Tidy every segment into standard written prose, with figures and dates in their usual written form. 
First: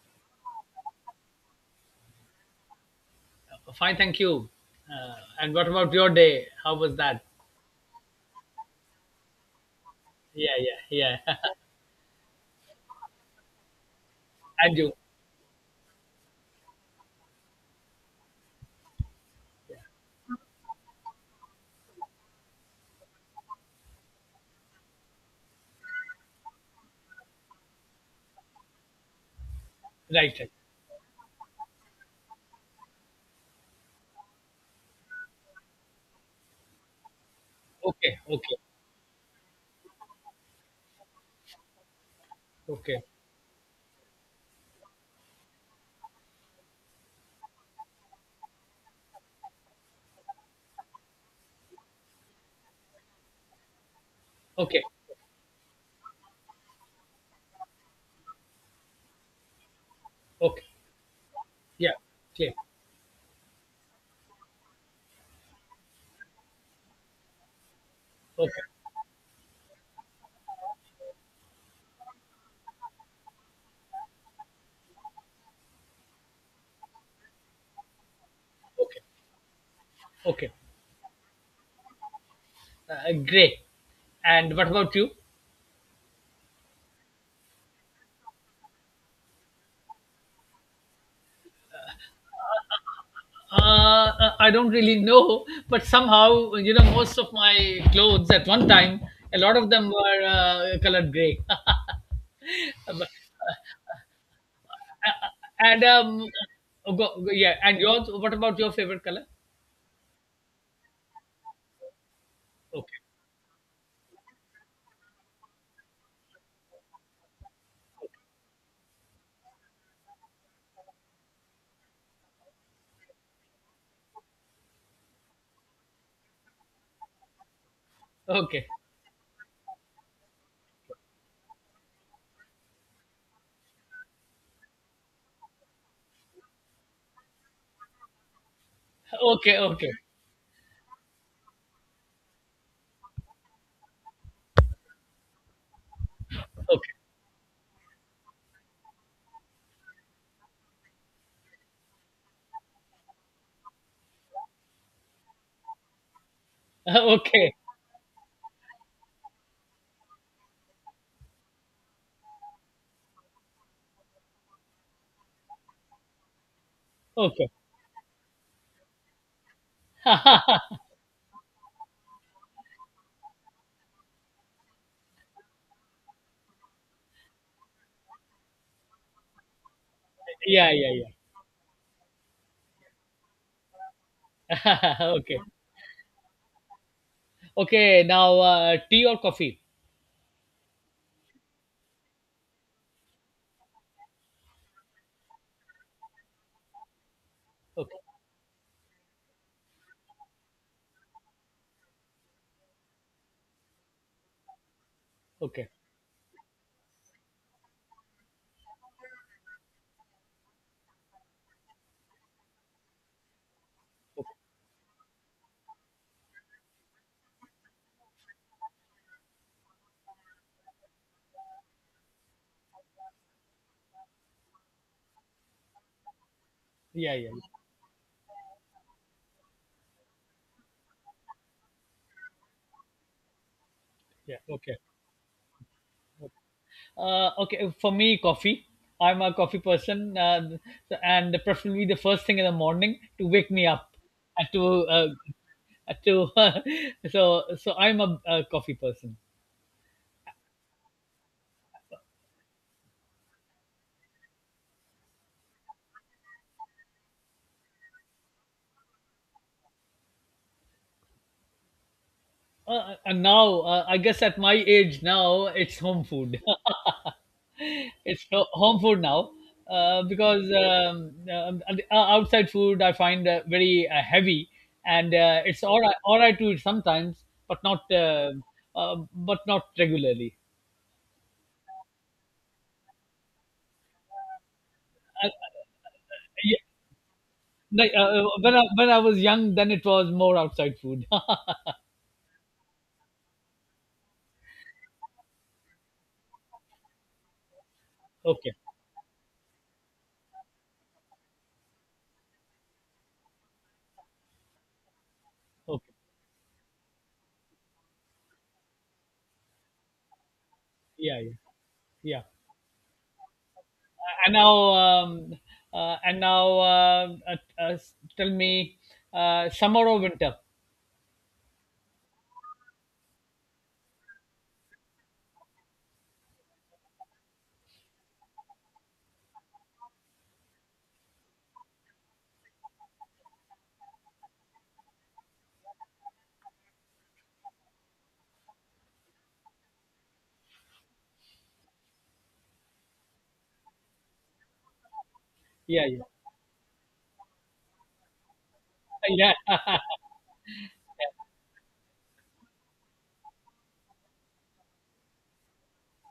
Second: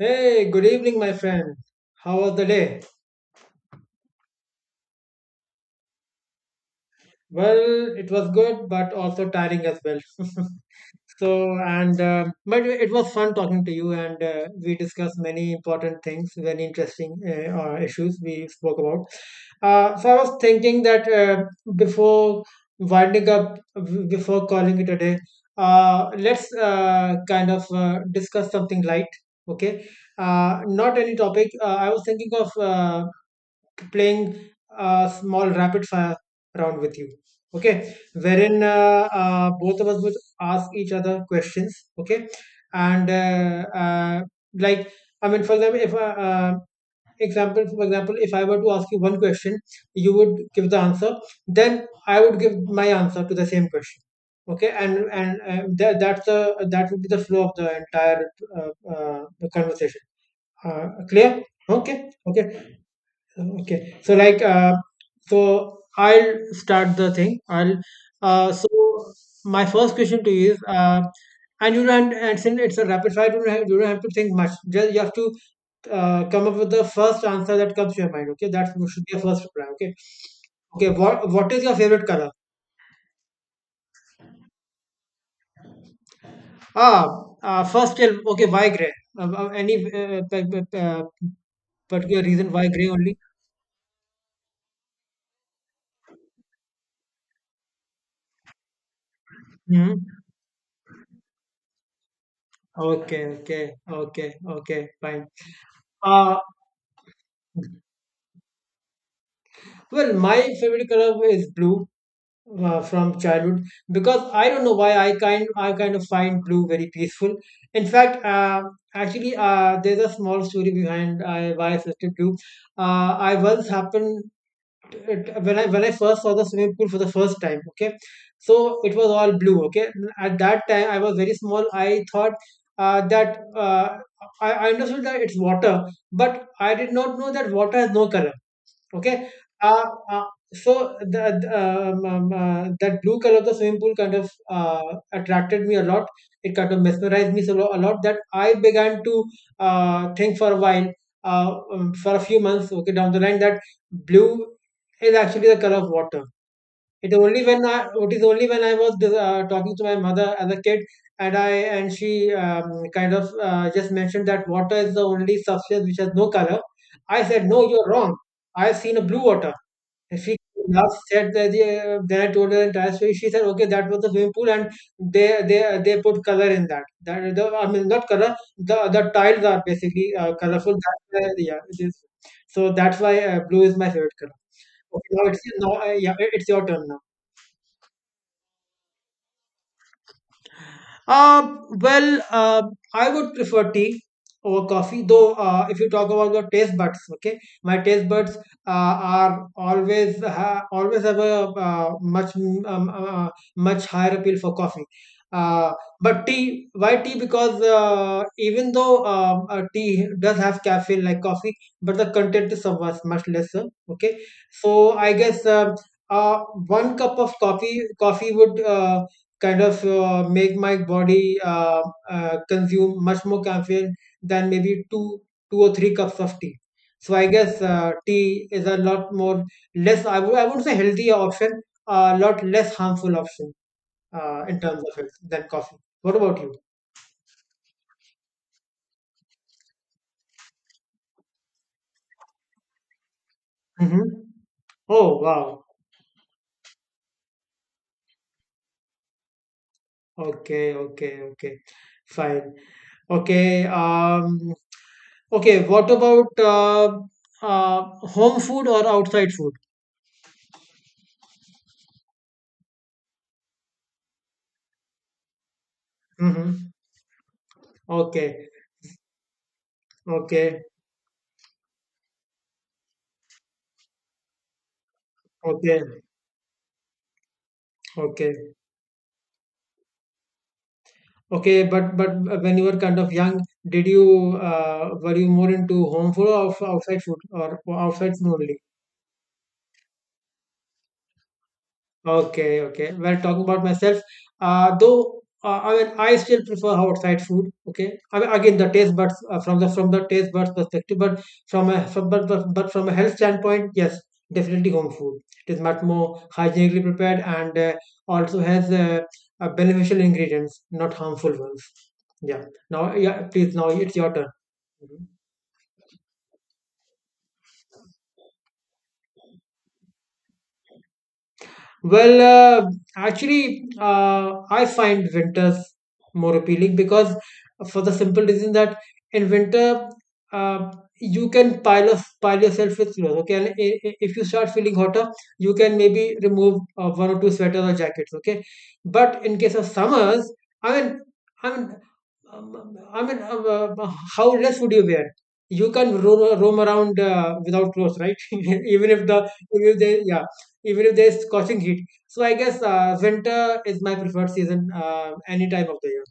Hey, good evening, my friend. How was the day? Fine, thank you. Uh, and what about your day? How was that? Well, it was good, but also tiring as well. Yeah, yeah, yeah. So, and but it was fun talking to you, and And we you. discussed many important things, very interesting issues we spoke about. I was thinking that before winding up, before calling it a day, let's kind of discuss something light, okay? Right? Right. Not any topic. I was thinking of. Playing a small rapid fire round with you. Okay, Okay, okay, wherein both of us would ask each other questions. Okay, okay, and like I mean, for example, if example for example, if I were to ask you one question, you would give the answer. Then I would give my answer to the same question. Okay, okay, and that would be the flow of the entire uh, uh, conversation. okay. Clear? Yeah, Okay. clear. Okay. Okay. So I'll start the thing. I'll Okay, so my first question to you is and you don't and since it's a rapid fire, you don't have to think much. Just you have to come up with the first answer that comes to your mind. Okay, that okay, should be your first reply. Okay, okay. okay. What is your favorite color? Great. And what about you? Ah, first tell. Okay, why gray? Any particular reason why gray only? I don't really know, but somehow you know most of my clothes at one time, a lot of them Hmm. were colored gray. But- Okay, okay, okay, okay. Fine. and Uh. oh, yeah. And yours? What about your favorite color? Well, my favorite color is blue, Okay. from childhood, because I don't know why I kind of find blue very peaceful. In fact, actually, there's a small story behind why I selected blue. I once happened when I first saw the swimming pool for the first time. Okay, Okay. so it was all blue. Okay, at that time I was very small. I thought uh, that uh, I understood that it's water, but I did not know that water has no color, okay. Okay, uh, okay, uh, that blue color of the swimming pool kind of attracted me a lot. It kind of okay, mesmerized me so a lot that I began to think for a while, for a few months, okay, down the line, that blue is actually the color of water. Okay, It is only when I was talking to my mother as a kid, and I and she kind of just mentioned that water is the only substance which has no color. I said, okay. "No, you're wrong. I've seen a blue water." And she laughed, said that. Then I told her the entire story. She said, "Okay, that was the swimming pool, and they put color in that. I mean, not color. The tiles are basically Yeah, colorful. yeah, That's yeah. why- yeah, it is. So that's why blue is my favorite color." Okay, now Okay, it's now yeah, it's your turn now. okay. Now, tea or coffee? Uh, well, uh, I would prefer tea over coffee, though, if you talk about the taste buds, okay, my Okay, taste buds are always always have a much higher appeal for coffee. okay, Uh, but tea, why tea? Because even though tea does have caffeine like coffee, but the content is so much, much lesser. Okay, okay. so I guess uh, one cup of coffee would kind of make my body consume much more caffeine than maybe two or three cups of tea. So Yeah, I yeah, guess tea is a lot more less. I wouldn't say healthier option, a lot less harmful option, yeah. In Okay. terms of health, than coffee. What Okay. about you? Okay, for me, coffee. I'm a coffee person, and preferably the first thing in the morning to wake me up. Mm-hmm. And to uh, Oh, wow. to so I'm a coffee person. Okay, okay, okay. Fine. Okay. Okay. What about uh, home food or outside food? And now, I guess at my age now, it's home food. Mm-hmm. It's ho- Okay. home food now, because Okay. Outside food I find very heavy, and it's Okay, all right to eat sometimes, but not, okay, but not regularly. okay. But when you were kind of young, did you were you Uh, more into home food or yeah, outside food, or like, outside food when only? When I was young, then it was more outside food. Okay, okay. Well, talking about myself, though I mean, I still prefer outside food. Okay, I mean, Okay, again, the taste buds, from the taste buds perspective, but from a from, but from a health standpoint, yes, definitely home food. It is much okay, more hygienically prepared and also has beneficial ingredients, not yeah, yeah, harmful ones. yeah. Yeah. Now, yeah, please, now it's your turn. And now, Mhm. um, and now, uh, tell me, summer or winter? Well, uh, actually, I find winters more appealing because, for the simple reason that, in winter, uh, you can pile yourself with clothes. Okay, and if you start feeling hotter, you can maybe remove one or two sweaters or jackets. Okay, but in case of summers, I mean, I mean, I mean, how less would you wear? You Yeah, can roam around without clothes, right? even if the, yeah, even if yeah. they, yeah, even if there's scorching heat. So I guess winter is my preferred season, any time of the year.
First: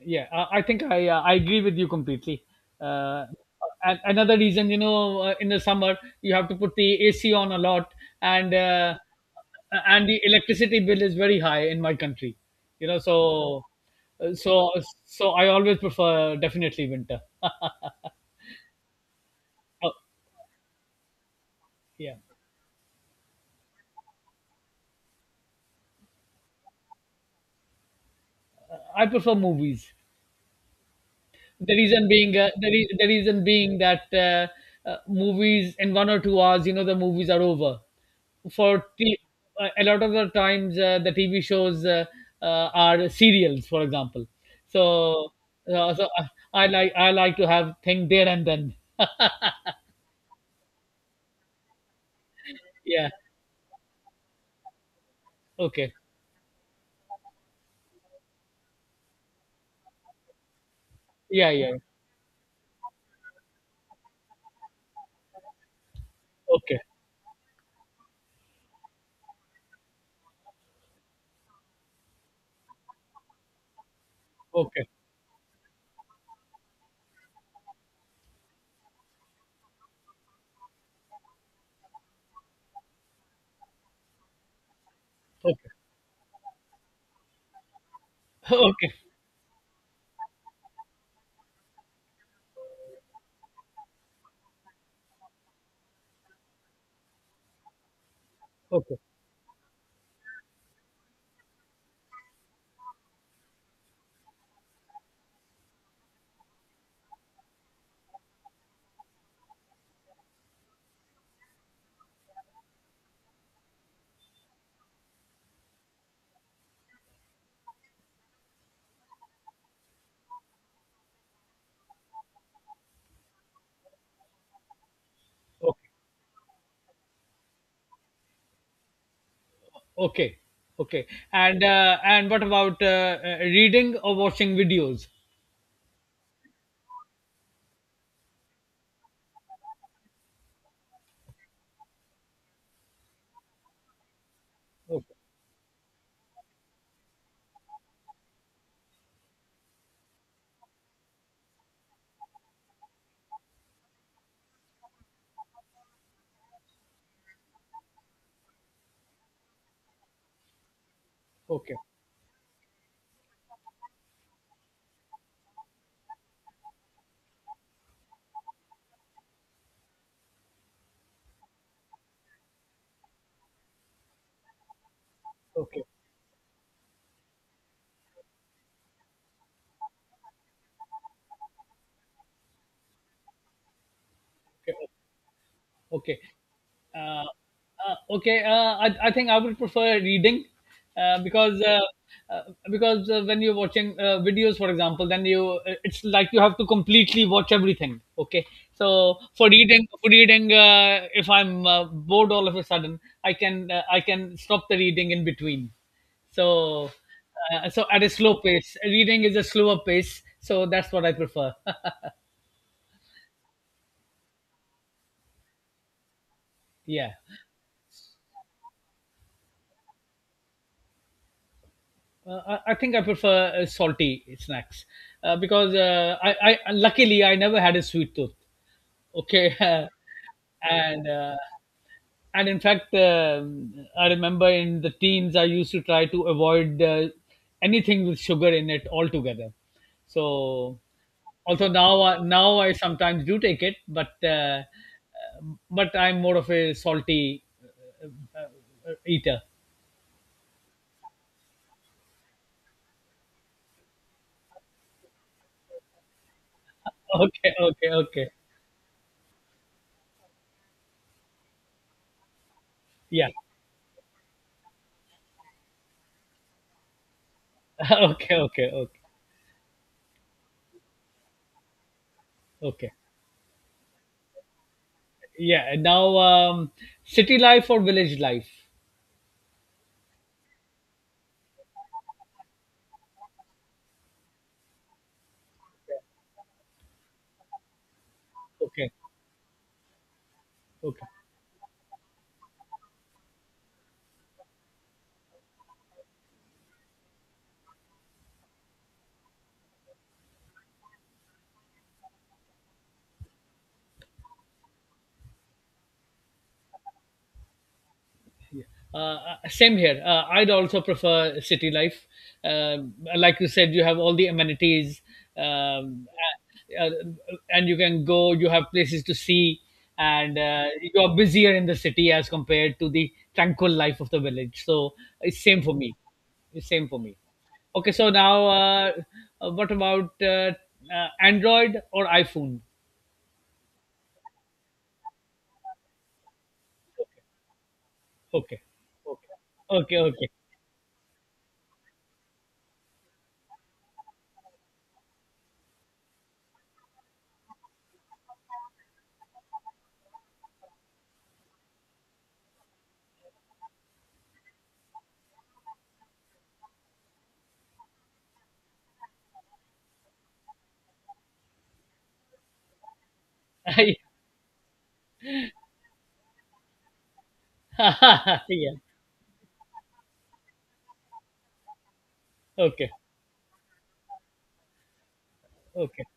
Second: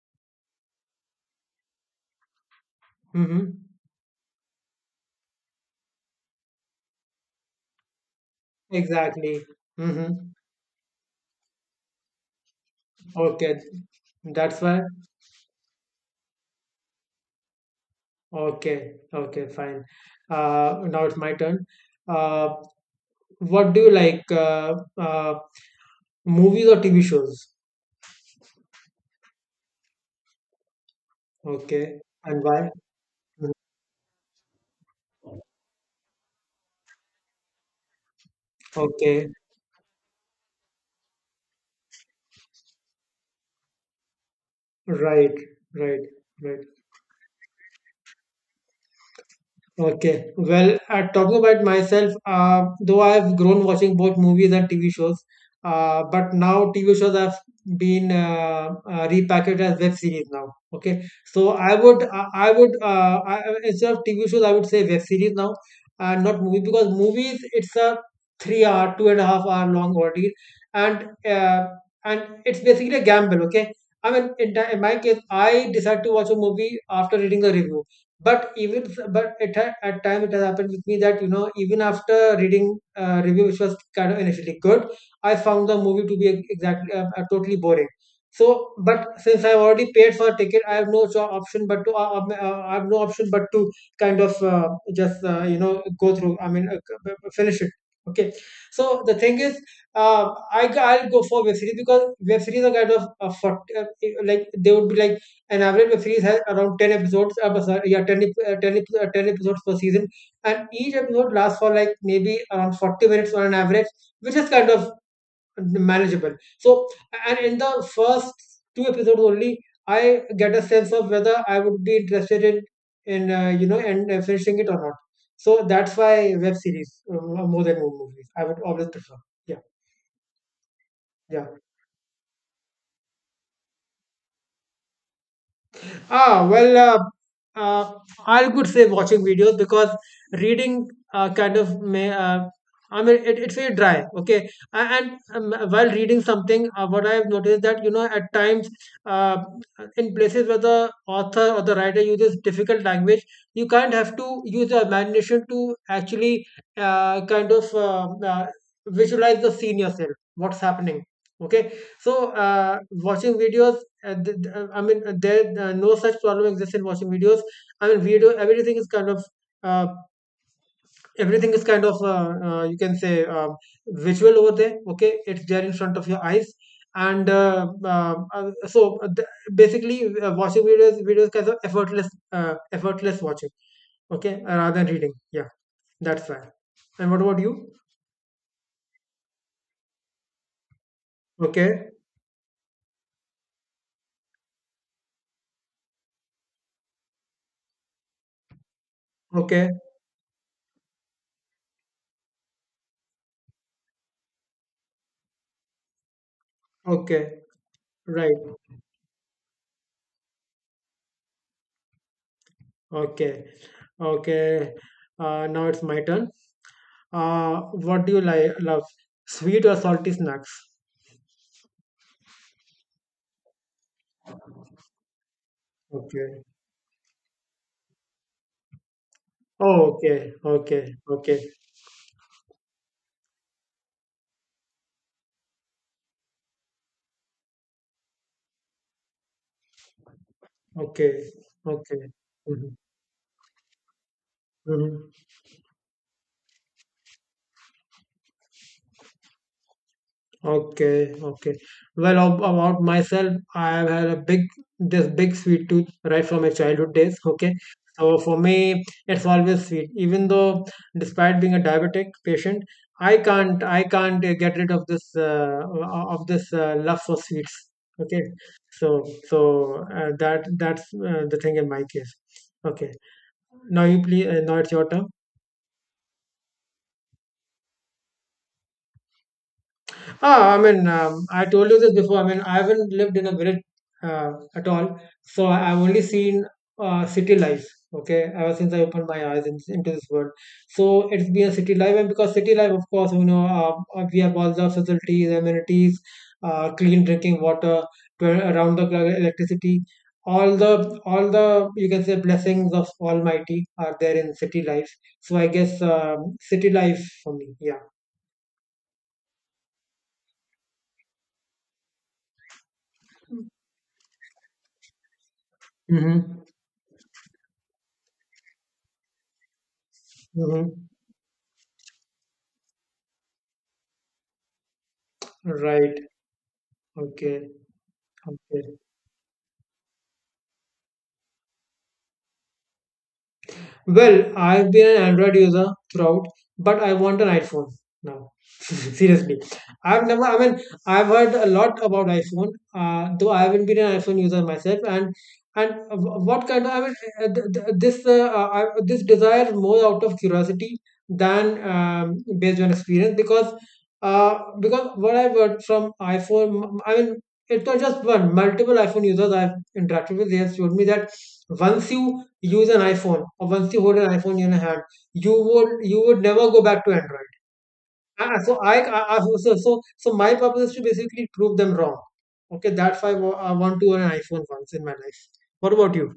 Yeah, I think I agree with you completely. uh, Hmm. and another reason, you know, in the summer you have to put the AC on a lot, and uh, Exactly. And Hmm. the electricity bill is very high in my country, you know. Okay, So uh, that's so why. so I always prefer definitely winter. Okay, okay, fine. uh, Now it's my turn. yeah, Uh, what do you like? Movies or TV shows? I prefer movies. The Okay, reason being, and why? The reason Mhm. being that, movies in 1 or 2 hours, you know, the movies are over. For t- Okay, a lot of the times, the TV shows, are serials, for example. So, right, right, so right. I like to have thing there and then. Okay. Well, talking about myself, though Yeah. I've grown watching both movies and TV shows, Okay. But now TV shows have been repackaged as web series now. Okay, so Yeah. Yeah. I would, I would, I- instead of TV shows, I would say web series now, and not movie, Okay. because movies it's a three hour, two and a half hour long ordeal, and uh, and it's basically a gamble. Okay, I mean, in Okay. my case, I decide to watch a movie after reading the reviews, but at time it has happened with me that you know, even after reading review which was kind of initially good, I found Okay. the movie to be exactly totally boring. So, Okay. but since I've already paid for a ticket, I have no option but to I have no option but to kind of just you know, go through, I mean, finish it, okay. Okay. So the thing is, I'll go for web series because web series are kind of like they would be like an average web series has around 10 episodes, sorry, yeah, 10, ep- 10, ep- 10 episodes per season, and each episode lasts for like maybe around 40 minutes on an average, which is kind of manageable. So, and in the first two episodes only, I get a sense of whether I would be interested in, you know, and finishing it or not. So Okay. that's why web series, more than movies, I would always prefer. Yeah, Okay. Okay. yeah. And, and what about, reading or watching videos? Ah, well, uh, uh, I could say watching videos because reading kind of may. I mean, it's very dry, okay. And Okay. While reading something, what I have noticed that you know, at times, uh, in places where the author or the writer uses difficult language, you can't, have to use your imagination to actually uh, kind of uh, uh, visualize the scene yourself, what's happening, okay. Okay. So watching videos, I mean, there no such problem exists in watching videos. I mean, video, everything is kind of uh, everything is kind of you can say visual over there. Okay, it's there in Okay. front of your eyes, and basically, watching videos kind of effortless, effortless watching. Okay, rather Okay. than reading. Yeah, Okay. that's why. And what Uh, about you? Okay. I think I would prefer reading, because, Okay, uh, because, when you're watching, videos, for example, then you it's like you have to completely watch everything. Okay. So okay, for reading, if I'm bored all of a sudden, I can stop the reading in between. So, okay, so at a right, slow pace, reading is a slower pace. So that's what I prefer. okay, okay. Now it's my turn. Yeah. What do you like, love? Sweet or salty snacks? I think I prefer, salty snacks, because, Okay. I luckily I never had a sweet tooth. Okay. Oh, okay, okay, and uh, okay, and in fact, I remember in the teens I used to try to avoid, anything with sugar in it altogether. So okay, although okay. Now Hmm. I sometimes do take it, but, Hmm. uh, but I'm more of a salty, eater. Okay, okay. Well, about myself, I have had this big sweet tooth right from my childhood days. Okay, Okay. okay, So okay. for me, it's always sweet. Even though, despite being a diabetic patient, Yeah. I can't get rid of this love for sweets. Okay. Okay, okay, okay, So, so that, that's the thing in my case. Okay. okay. Now you please, now it's your turn. Yeah, now, city life or village life? I mean, I told you this before. I mean, I haven't lived in a village at all, so I've only seen city life. Okay, ever since I Okay, opened my eyes into this world, okay. so it's been a city life, and because city life, of course, we have all the facilities, amenities, clean drinking water, around the clock electricity, all the you can say blessings of Almighty are there in city life. So I guess city life for me, yeah. Same here. I'd also prefer city life. Like you said, you have all the amenities, um, Hmm. uh, and you can go. You have places to see, and, Mm-hmm. you are busier in the city as compared to the tranquil life of the village. So it's same for me. Right. It's same for me. Okay. Okay, so now, Okay. What about, Android or iPhone? Well, I've been an Android user throughout, but I want an iPhone now. Okay. Okay. Seriously, Okay, I've never. okay. I mean, I've heard a lot about iPhone, though I haven't been an iPhone user myself. And wh- what kind of I mean, this desire more out of curiosity than based on experience because what I've heard from iPhone, I mean, it's not just one. Multiple iPhone users I've interacted with, they have told me that once you use an iPhone, or once you hold an iPhone in your hand, you would never go back to Android. Ah, so Yeah. I, I I- so, so so my purpose is to basically prove them wrong. Okay, Okay. that's why I want to own an iPhone once in my life. What about Okay. you?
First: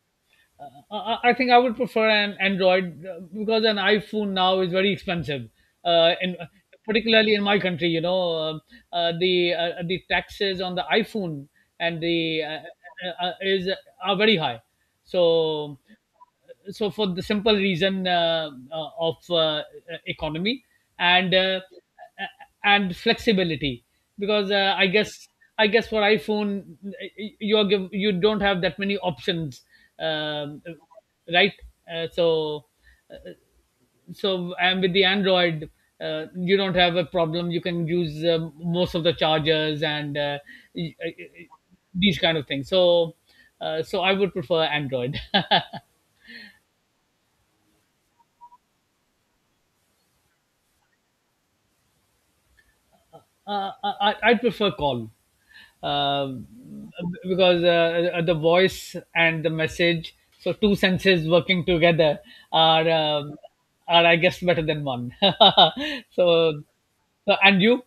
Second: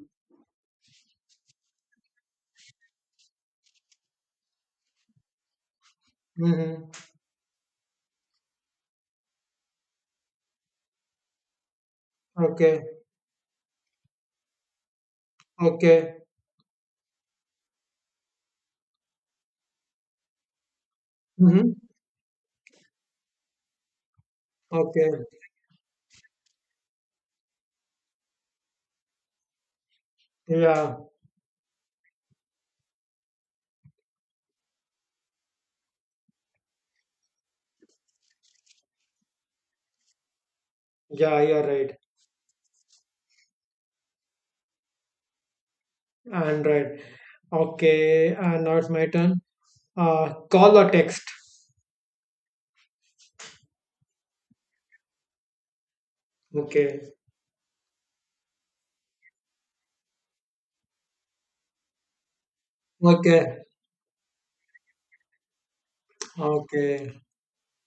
I think I would prefer an Android, because an iPhone now is very expensive. And Mm-hmm. particularly in my country, you know, the, the taxes on the iPhone, and the Okay. Is are very high. So, Okay. For the simple reason, of, economy, and, Mm-hmm. uh, and flexibility, because, Okay. I guess for iPhone you don't have that many options, um, Yeah. right? So so, and with the Android, you don't have a problem. You can use, most of the chargers and, y- uh, Yeah. You're right. these kind of things. So, so I would prefer Android. Android. Okay. And now it's my turn. Call or text. I prefer call, um, Okay. because, the voice and the message, so two senses working together, are, Okay. are I guess better than one. So, Okay. so and you?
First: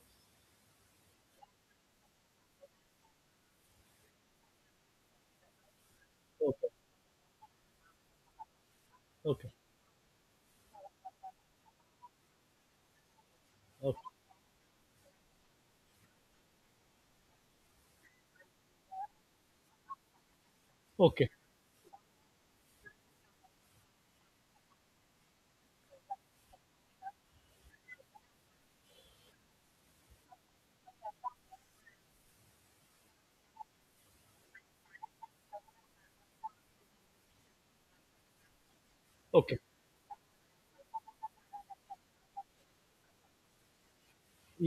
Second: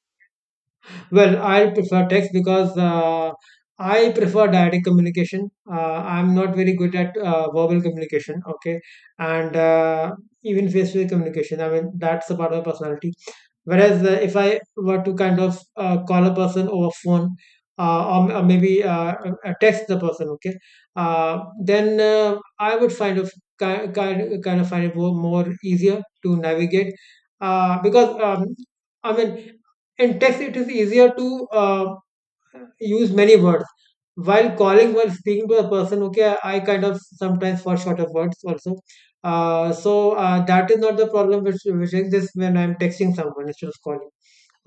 Well, I prefer text because I prefer direct communication. I'm not Okay, very good at verbal communication, okay, okay, and even face-to-face communication. I mean, that's a part of my personality. okay, Whereas if I were to kind of call a person over phone or maybe text the person, okay, okay, then I would find of kind kind kind of find it more easier to navigate because I mean in text it is easier to use many words while calling while speaking to a person, okay, I kind of sometimes fall short of words also. okay. So that is not the problem which exists when I'm texting someone instead of calling.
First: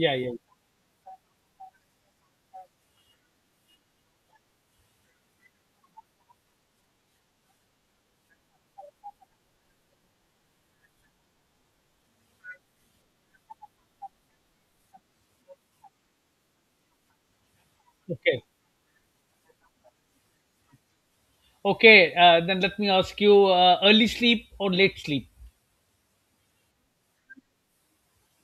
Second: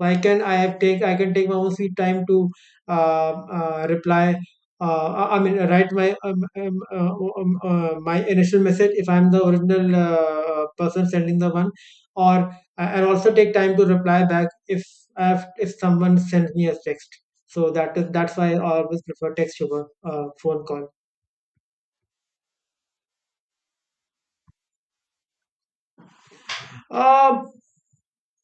yeah. I can take my own sweet time to uh, reply. I mean, write my my initial message if I'm the original person sending the one, or and also take time to reply back if if someone sends me a text. So that's Okay, why I always prefer text over phone call. okay. Then let me ask you: early sleep or late sleep? Uh,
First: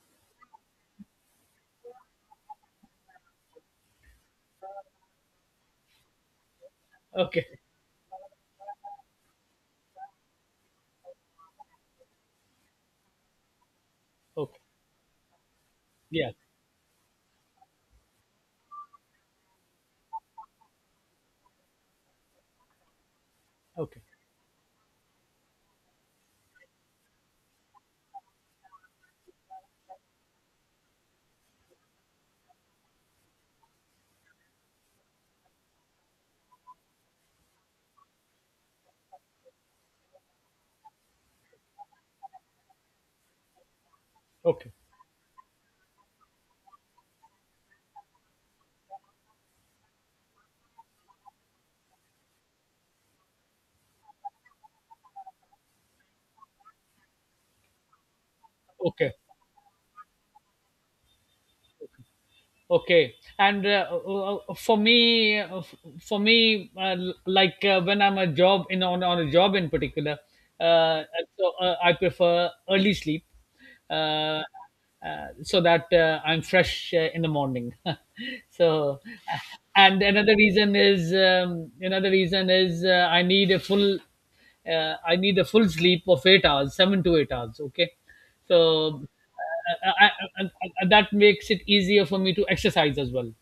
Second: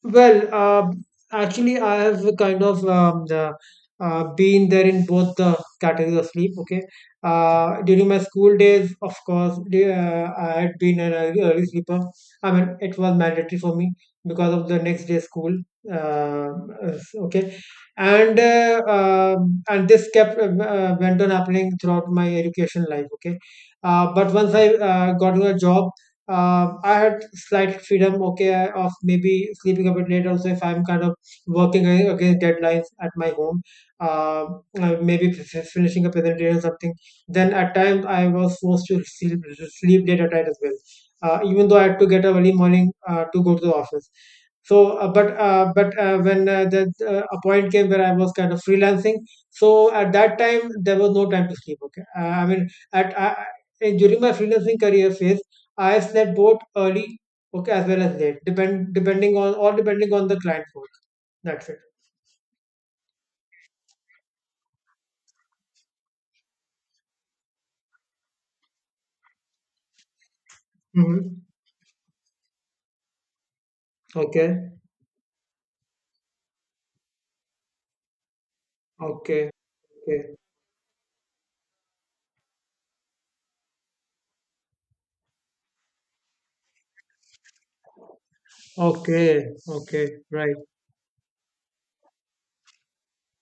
Well, actually, I have kind of been there in both the categories of sleep. Okay, Okay, during my school days, of course, I had been an early sleeper. I mean, it was mandatory for me because okay. of the next day school. Yeah. Uh, okay, and this kept went on happening throughout my education life. Okay, Okay. But once I got into a job. I had slight freedom, okay, of maybe sleeping a bit late also if I'm kind of working against deadlines at my home, maybe finishing a presentation or something. Then at times I was forced to sleep late at night as well, even though I had to get up early morning to go to the office. Okay. So, but when the a point came where I was kind of freelancing, so at that time there was no time to sleep. Okay, I mean at I, I- during my freelancing career phase. I've slept both early, okay, as well as late, Okay. depending on or depending on the client work. That's it. Okay, and, for me, for me uh, like, when I'm a job in on a job in particular, uh, Mm-hmm. I prefer early sleep, uh, uh, Okay. so that, I'm fresh, in the morning. So, uh, Okay. and Okay. another reason is um, another reason is, I need a full, I need a full sleep of 8 hours, 7 to 8 hours. Okay, so, Okay. Okay. Right. That makes it easier for me to exercise as well.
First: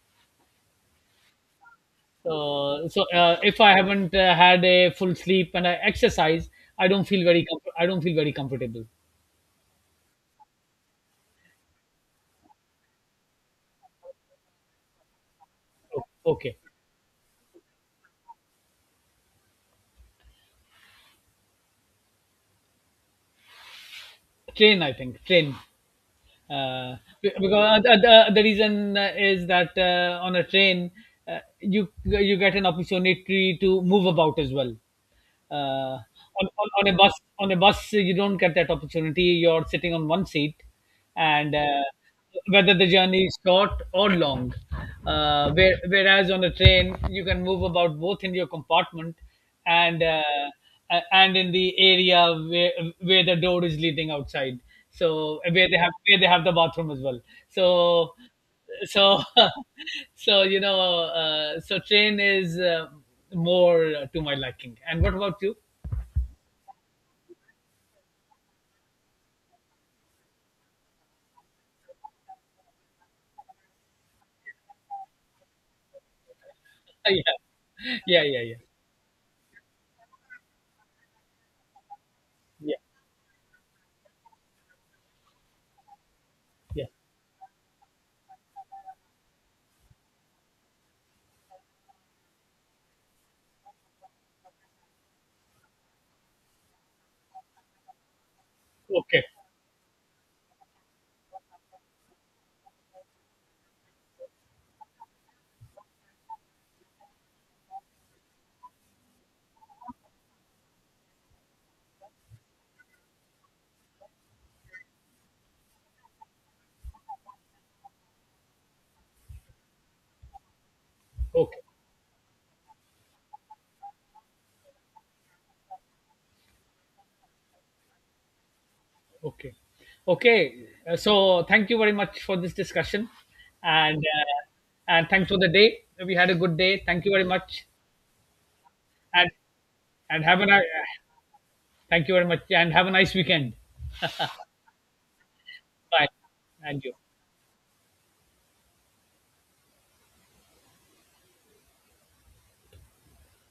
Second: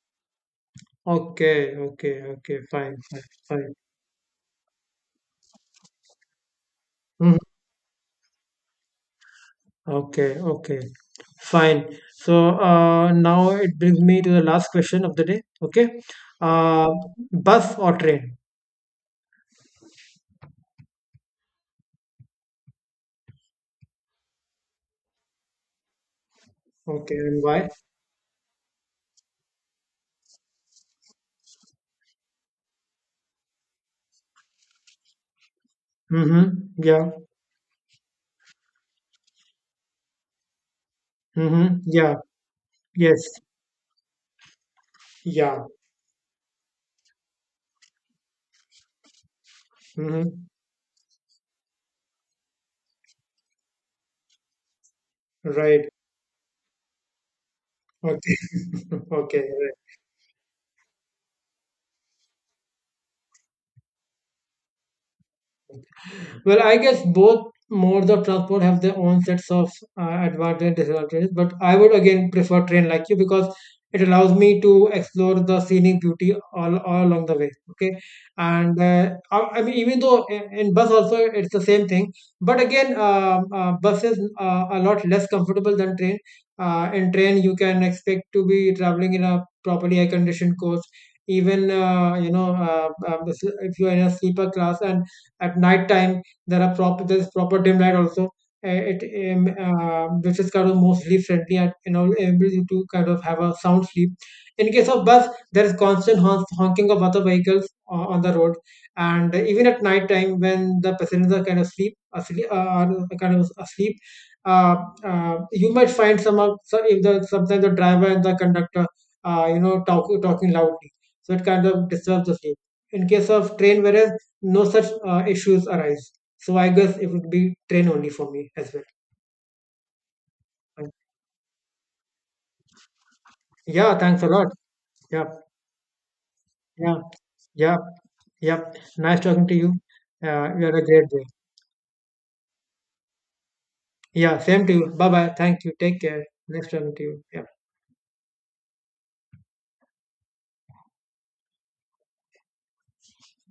Okay. Okay. Okay. Fine. So, Fine. If I Fine. haven't, had a full sleep and I exercise, Mhm. I don't feel very comfortable. Okay. Okay. Fine. So now it brings me to the last question of the day. Okay. O- Okay, Uh, bus or train? train. I think train. Uh, Okay. And why? because, the reason, is that, on a train, you get an opportunity to move about as well. Uh, Mm-hmm. on a Yeah. bus, you don't get that opportunity. You're sitting on one seat, and, Mm-hmm. Yeah. whether the journey is Yes. short or long. Yeah. Whereas on a train, you can move about both in your compartment, and, Mm-hmm. And in the area where the door is leading outside. So Right. Where they have the bathroom as well. So, Okay. so Okay. so you know, so train is, more, to my liking. And what about you? Well, I guess both modes of transport have their own sets of advantages and disadvantages, but I would again prefer train like you because it allows me to explore the scenic beauty all along the Yeah, way. Okay, yeah, yeah, yeah, and I mean even though in bus also it's the same thing, but yeah, again, bus is a lot less comfortable than train. yeah. In train, you can expect to be traveling in a properly air conditioned coach. Even if you're in a sleeper class and at night time there's proper dim light also. Uh, It Okay, um, uh, which is kind of more sleep friendly and you know able you to kind of have a sound sleep. In case of bus, there is constant honking of other vehicles on the road, and even at night time when the passengers are kind of asleep, kind of asleep, uh, you might find some of so if the sometimes the driver and the conductor, you know, talking loudly, so it okay, kind of disturbs the sleep. In case of train, whereas no such issues arise. So I guess it would be train only for me as well. okay, okay. And So thank you very much for this discussion, yeah, and, thanks a lot. and Yeah, thanks for the day. We had a good day. yeah, Thank you very much. yeah, yeah. Nice And talking to you. Have a nice — You had a great day. thank you very much, and have a nice weekend. Yeah, same to you. Bye bye. Thank you. Take Bye. care. Nice And talking you. to you. Yeah.